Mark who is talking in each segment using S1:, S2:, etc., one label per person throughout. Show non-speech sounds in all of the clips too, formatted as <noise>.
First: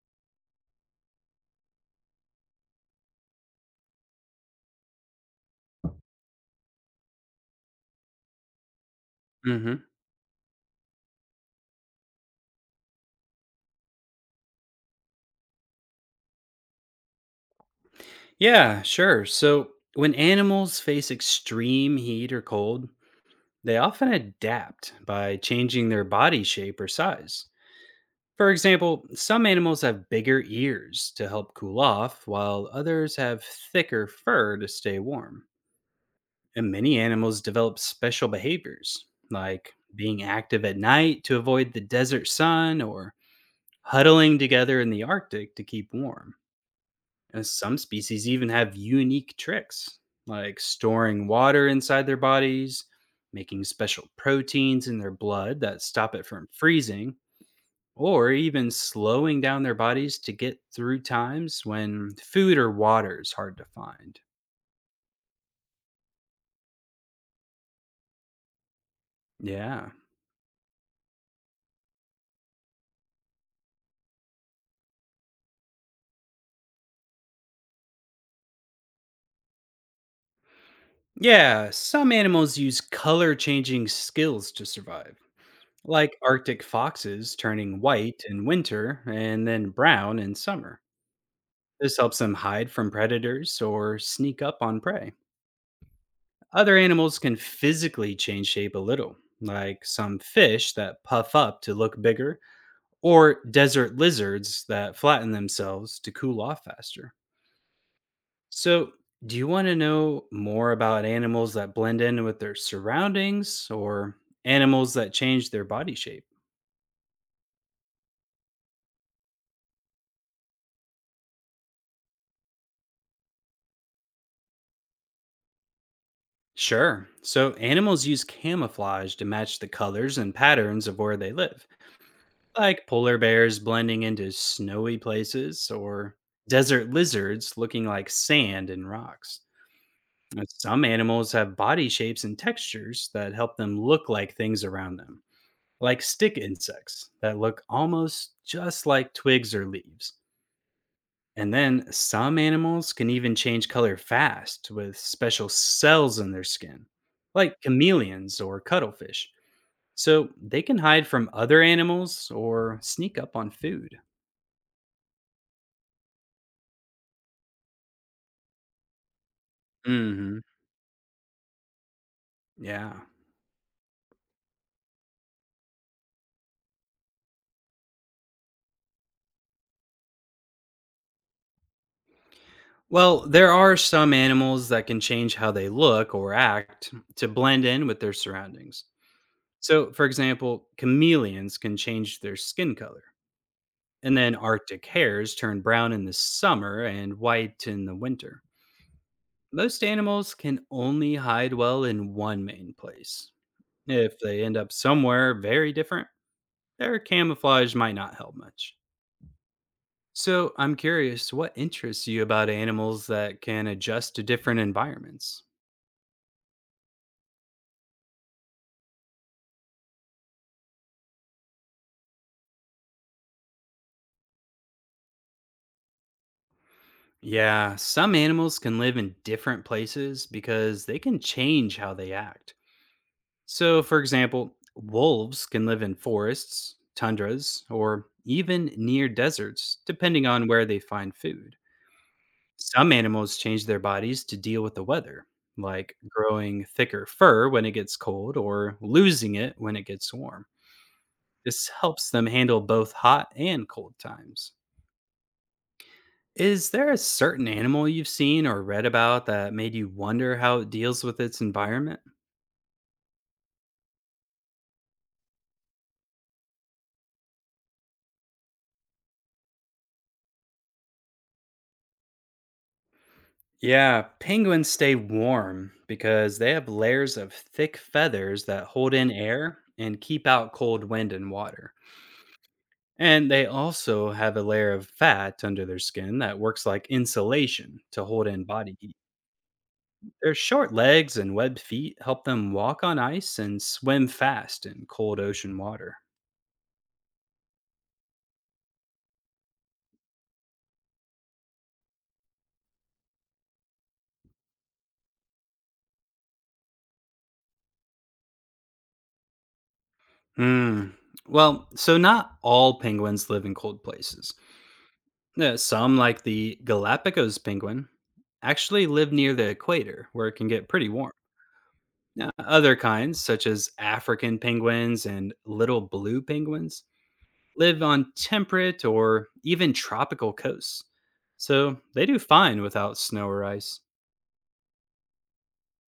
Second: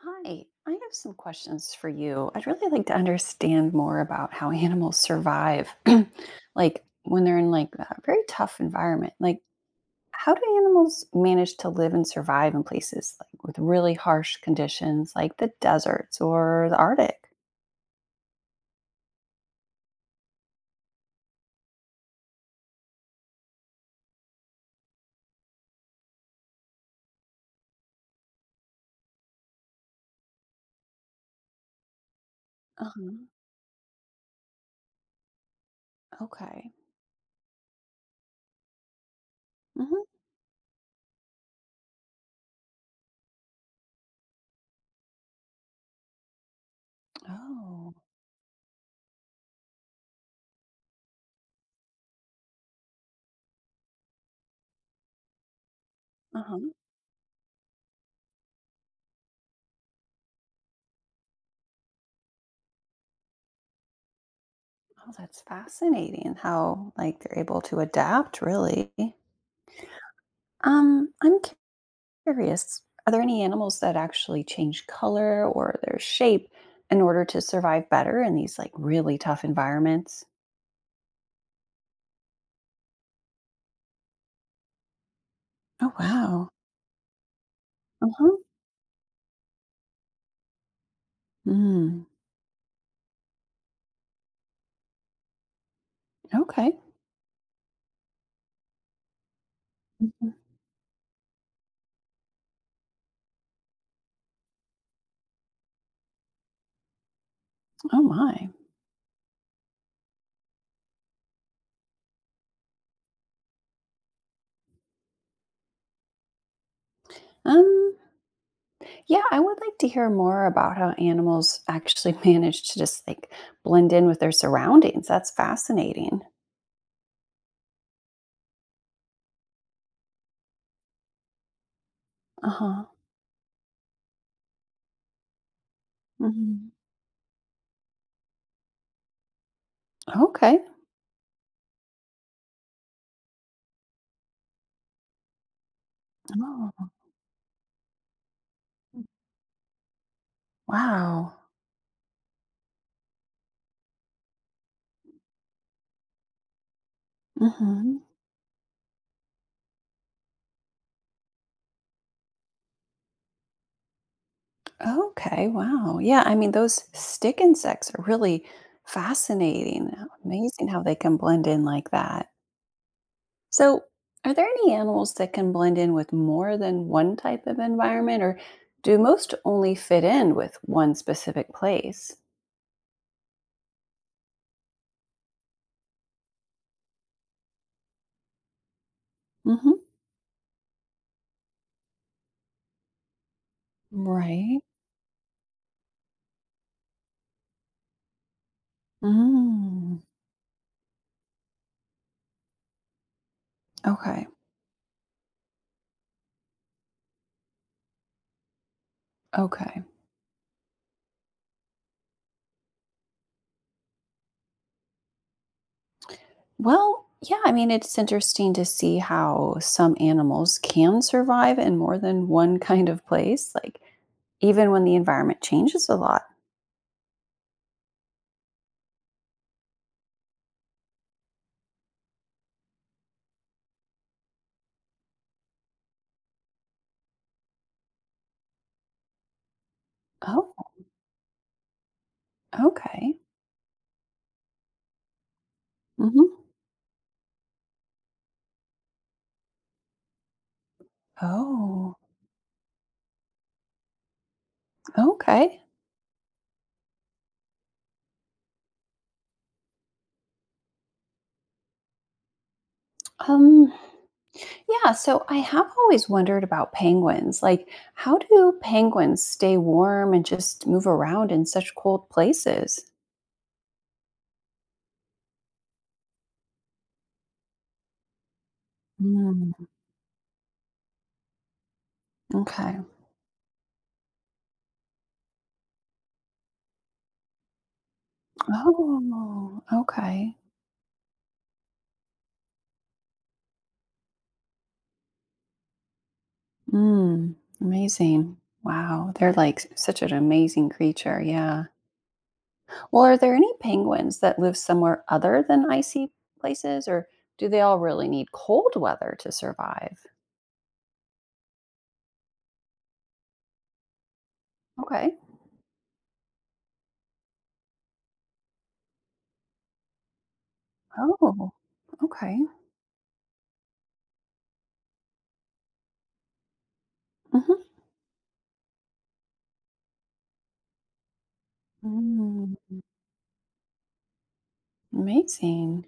S1: Hi, I have some questions for you. I'd really like to understand more about how animals survive, <clears throat> like when they're in like a very tough environment. Like,
S2: hmm
S1: how do animals manage to live and survive in places like with really harsh conditions, like the deserts or the Arctic?
S2: Yeah, sure. So when animals face extreme heat or cold, they often adapt by changing their body shape or size. For example, some animals have bigger ears to help cool off, while others
S1: Uh-huh.
S2: have thicker fur to stay warm. And
S1: Okay.
S2: many animals develop special behaviors, like
S1: Hmm.
S2: being active at night to avoid the desert sun or huddling together in the Arctic to keep warm. And some
S1: Oh.
S2: species even have unique tricks, like storing water inside their bodies, making special proteins in their blood that stop it from
S1: Uh-huh.
S2: freezing, or even slowing down their bodies to get through times when food or water is hard to find.
S1: Oh, that's fascinating how like they're able to adapt, really.
S2: Yeah.
S1: I'm curious, are there any animals that actually change color or their shape in order to survive better in these like really tough environments?
S2: Yeah, some animals use color changing skills to survive,
S1: Oh,
S2: like
S1: wow.
S2: Arctic foxes turning white
S1: Uh-huh.
S2: in winter and then brown in summer. This
S1: Mm,
S2: helps them hide from predators or sneak up on prey.
S1: okay.
S2: Other animals can physically change shape a little, like some
S1: Mhm.
S2: fish that puff up to look bigger, or desert lizards that flatten themselves to cool off faster.
S1: Oh my.
S2: So, do you want to know more about animals that blend in with their surroundings or animals that change their body shape?
S1: Um yeah, I would like to hear more about how animals actually <laughs> manage to just like blend in with their surroundings. That's fascinating.
S2: Sure. So, animals use camouflage to match the colors and patterns of where they live, like
S1: Uh-huh.
S2: polar bears blending into snowy places or
S1: Mhm.
S2: desert lizards looking like sand and rocks. Now,
S1: Okay.
S2: some animals have body shapes and textures that help them look like things around them, like stick
S1: Oh,
S2: insects that look almost just like twigs or leaves.
S1: wow.
S2: And then some animals can even change color fast with special cells in their skin, like
S1: Mhm.
S2: chameleons or cuttlefish. So they can hide from other animals or sneak up on food.
S1: Okay, wow. Yeah, I mean, those stick insects are really fascinating.
S2: Mhm.
S1: Amazing how they can blend in like that.
S2: Yeah.
S1: So, are there any animals that can blend in with more than one type of environment, or do most only fit in with one specific place?
S2: Well, there are some animals that can change how they look or act to blend in with their surroundings.
S1: Hmm.
S2: So, for example, chameleons can change their skin color. And then
S1: Right.
S2: Arctic hares turn brown in the summer and white in the winter. Most
S1: Mm.
S2: animals can only hide well in one main place. If
S1: Okay.
S2: they end up somewhere very different, their camouflage might not help much.
S1: Okay.
S2: So I'm curious, what interests you about animals that can adjust to different environments?
S1: Well, yeah, I mean, it's interesting to see how some animals can survive in more than one kind of place. Like, even when the environment changes a lot.
S2: Yeah, some animals can live in different places because they can change how they act. So, for example, wolves can live in forests, tundras, or even near deserts, depending on
S1: Oh,
S2: where they find food. Some
S1: okay.
S2: animals change their bodies to deal with the weather, like
S1: Mhm.
S2: growing thicker fur when it gets cold or losing it when it gets warm. This
S1: Oh,
S2: helps them handle both hot and cold times.
S1: okay.
S2: Is there a certain animal you've seen or read about that made you wonder how it deals with its environment?
S1: Um, yeah, so I have always wondered about penguins. Like, how do penguins stay warm and just move around in such cold places?
S2: Yeah, penguins stay warm because they have layers of thick feathers that hold in
S1: Mm,
S2: air and keep out cold wind and water.
S1: okay.
S2: And they also have a layer of fat under their skin that works like insulation to hold in body heat.
S1: Oh,
S2: Their
S1: okay.
S2: short legs and webbed feet help them walk on ice and swim fast in cold ocean water.
S1: Mm, amazing. Wow, they're like such an amazing creature. Yeah. Well, are there any penguins that live somewhere other than icy places, or do they all really need cold weather to survive?
S2: Mm. Well, so not all penguins live in cold places.
S1: Okay.
S2: Some, like the Galapagos penguin, actually live near the equator where it can get pretty warm.
S1: Oh,
S2: Now,
S1: okay.
S2: other kinds, such as African penguins and little blue penguins, live on temperate or even tropical coasts. So they do
S1: Hmm.
S2: fine without snow or ice.
S1: Amazing.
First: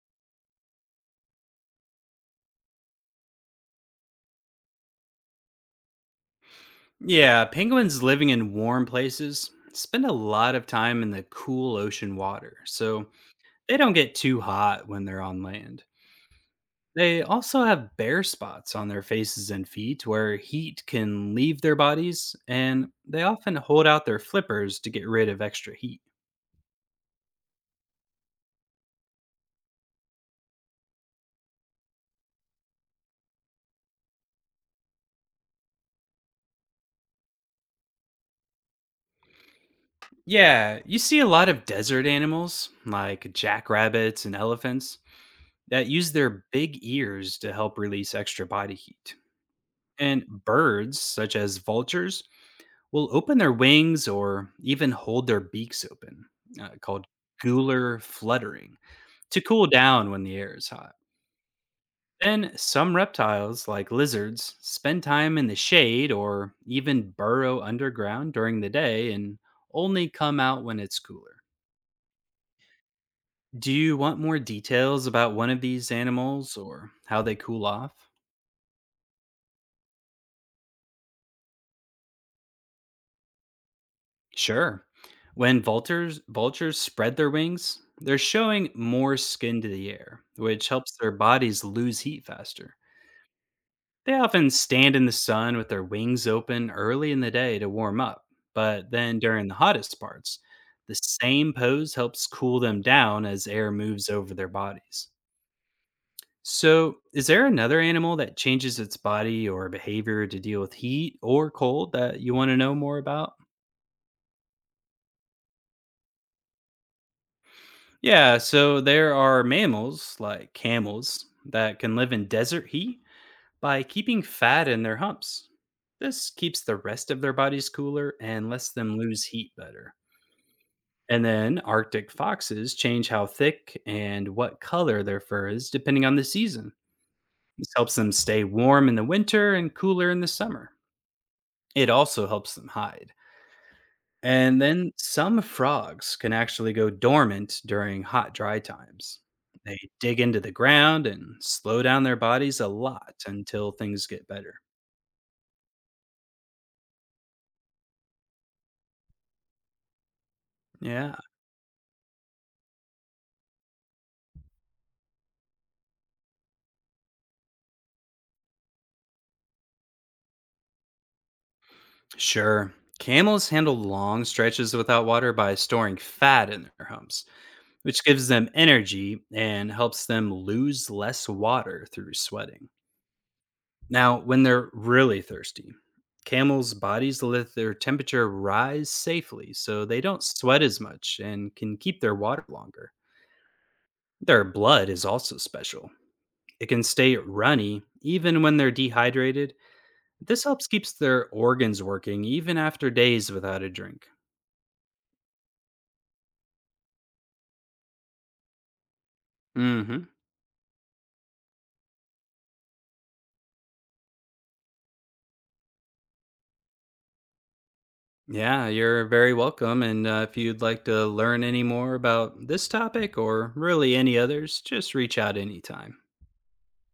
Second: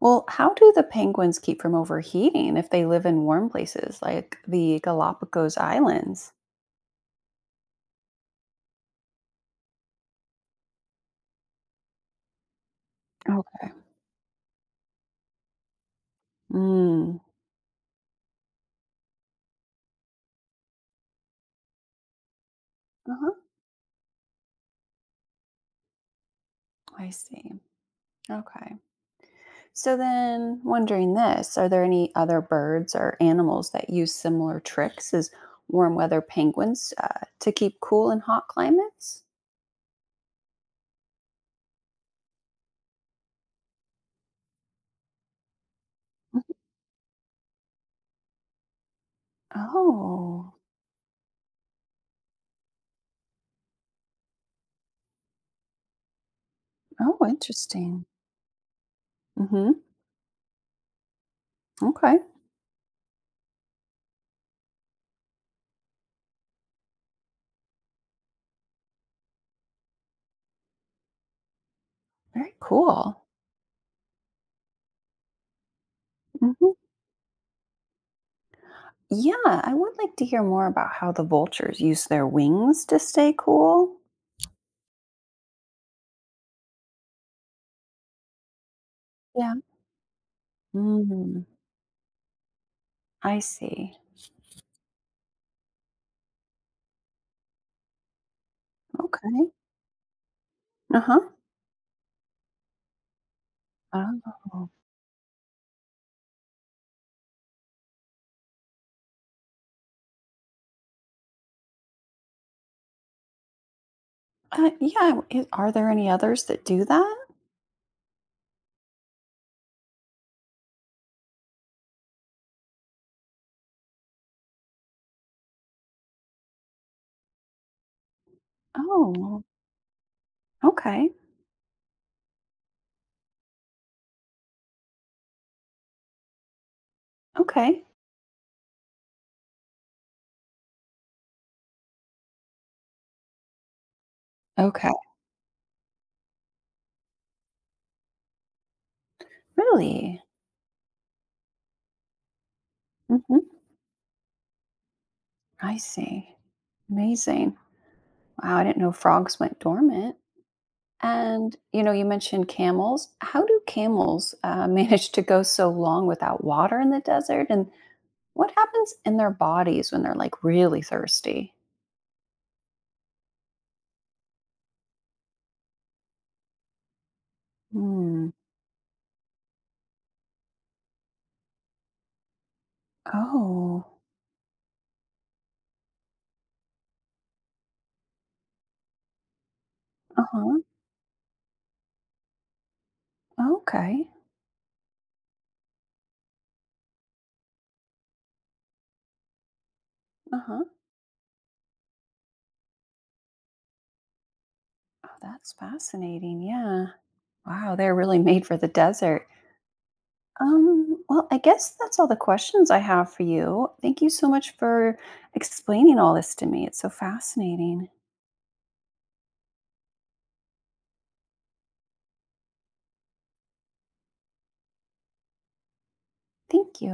S1: Well, how do the penguins keep from overheating if they live in warm places like the Galapagos Islands?
S2: Yeah, penguins living in warm places spend a lot of time in the cool ocean water. So
S1: Okay.
S2: they don't get too hot when they're on land.
S1: Mm.
S2: They also have bare spots on their faces and feet where heat can leave their bodies, and they
S1: Uh-huh.
S2: often hold out their flippers to get rid of extra heat.
S1: I see. Okay. So then, wondering this, are there any other birds or animals that use similar tricks as warm weather penguins to keep cool in hot climates?
S2: Yeah, you see a lot of desert animals, like jackrabbits and elephants, that use
S1: Mhm.
S2: their big ears to help release extra body heat. And
S1: Oh,
S2: birds, such as vultures, will open their wings or even hold their beaks open, called
S1: oh,
S2: gular
S1: interesting.
S2: fluttering, to cool
S1: Hmm.
S2: down when the air is hot.
S1: Okay,
S2: Then, some reptiles, like lizards, spend time in the shade or even burrow underground during the day and only come out when it's cooler.
S1: very cool.
S2: Do you want more details about one of these animals
S1: Hmm.
S2: or how they cool off?
S1: Yeah, I would like to hear more about how the vultures use their wings to stay cool.
S2: Sure. When vultures spread their wings, they're showing more
S1: Yeah.
S2: skin to the air, which helps their
S1: Mm,
S2: bodies lose heat faster.
S1: I see.
S2: They often stand in the sun with their wings open early in the day to warm up, but then during
S1: Okay.
S2: the hottest parts, the
S1: Uh huh.
S2: same pose helps cool them down as air moves over their
S1: Oh.
S2: bodies. So, is there another animal that changes its body or behavior to deal with heat or cold that you want to know more about?
S1: Yeah. Are there any others that do that?
S2: Yeah, so there are mammals like camels that can live in desert heat by keeping fat in their humps. This keeps the rest of their bodies cooler and lets them lose
S1: Oh.
S2: heat better.
S1: Okay.
S2: And then Arctic foxes change how thick and what color their fur is depending on the season. This
S1: Okay.
S2: helps them stay warm in the winter and cooler in the summer. It also helps them hide. And
S1: Okay.
S2: then some frogs can actually go dormant during hot, dry times. They dig
S1: Really?
S2: into the ground and slow down their bodies a lot
S1: Hmm.
S2: until things get better.
S1: I see. Amazing. Wow, I didn't know frogs went dormant.
S2: Yeah.
S1: And you know, you mentioned camels. How do camels <laughs> manage to go so long without water in the desert? And what happens in their bodies when they're like really thirsty?
S2: Sure. Camels handle long stretches without water by storing fat in their humps, which gives
S1: Hmm.
S2: them energy and helps them lose less water through sweating.
S1: Oh.
S2: Now, when they're really thirsty, camels' bodies let their temperature rise safely so they don't
S1: Uh huh.
S2: sweat as much and can keep their water longer.
S1: Okay.
S2: Their blood is also special. It can stay runny even when they're dehydrated.
S1: Uh
S2: This
S1: huh.
S2: helps keeps their organs working even after days without a drink.
S1: Oh, that's fascinating. Yeah. Wow, they're really made for the desert.
S2: Mhm.
S1: Well, I guess that's all the questions I have for you. Thank you so much for explaining all this to me. It's so fascinating.
S2: Yeah, you're very welcome. And if you'd like to learn any more about this topic or really any others, just reach out anytime.
S1: Thank you.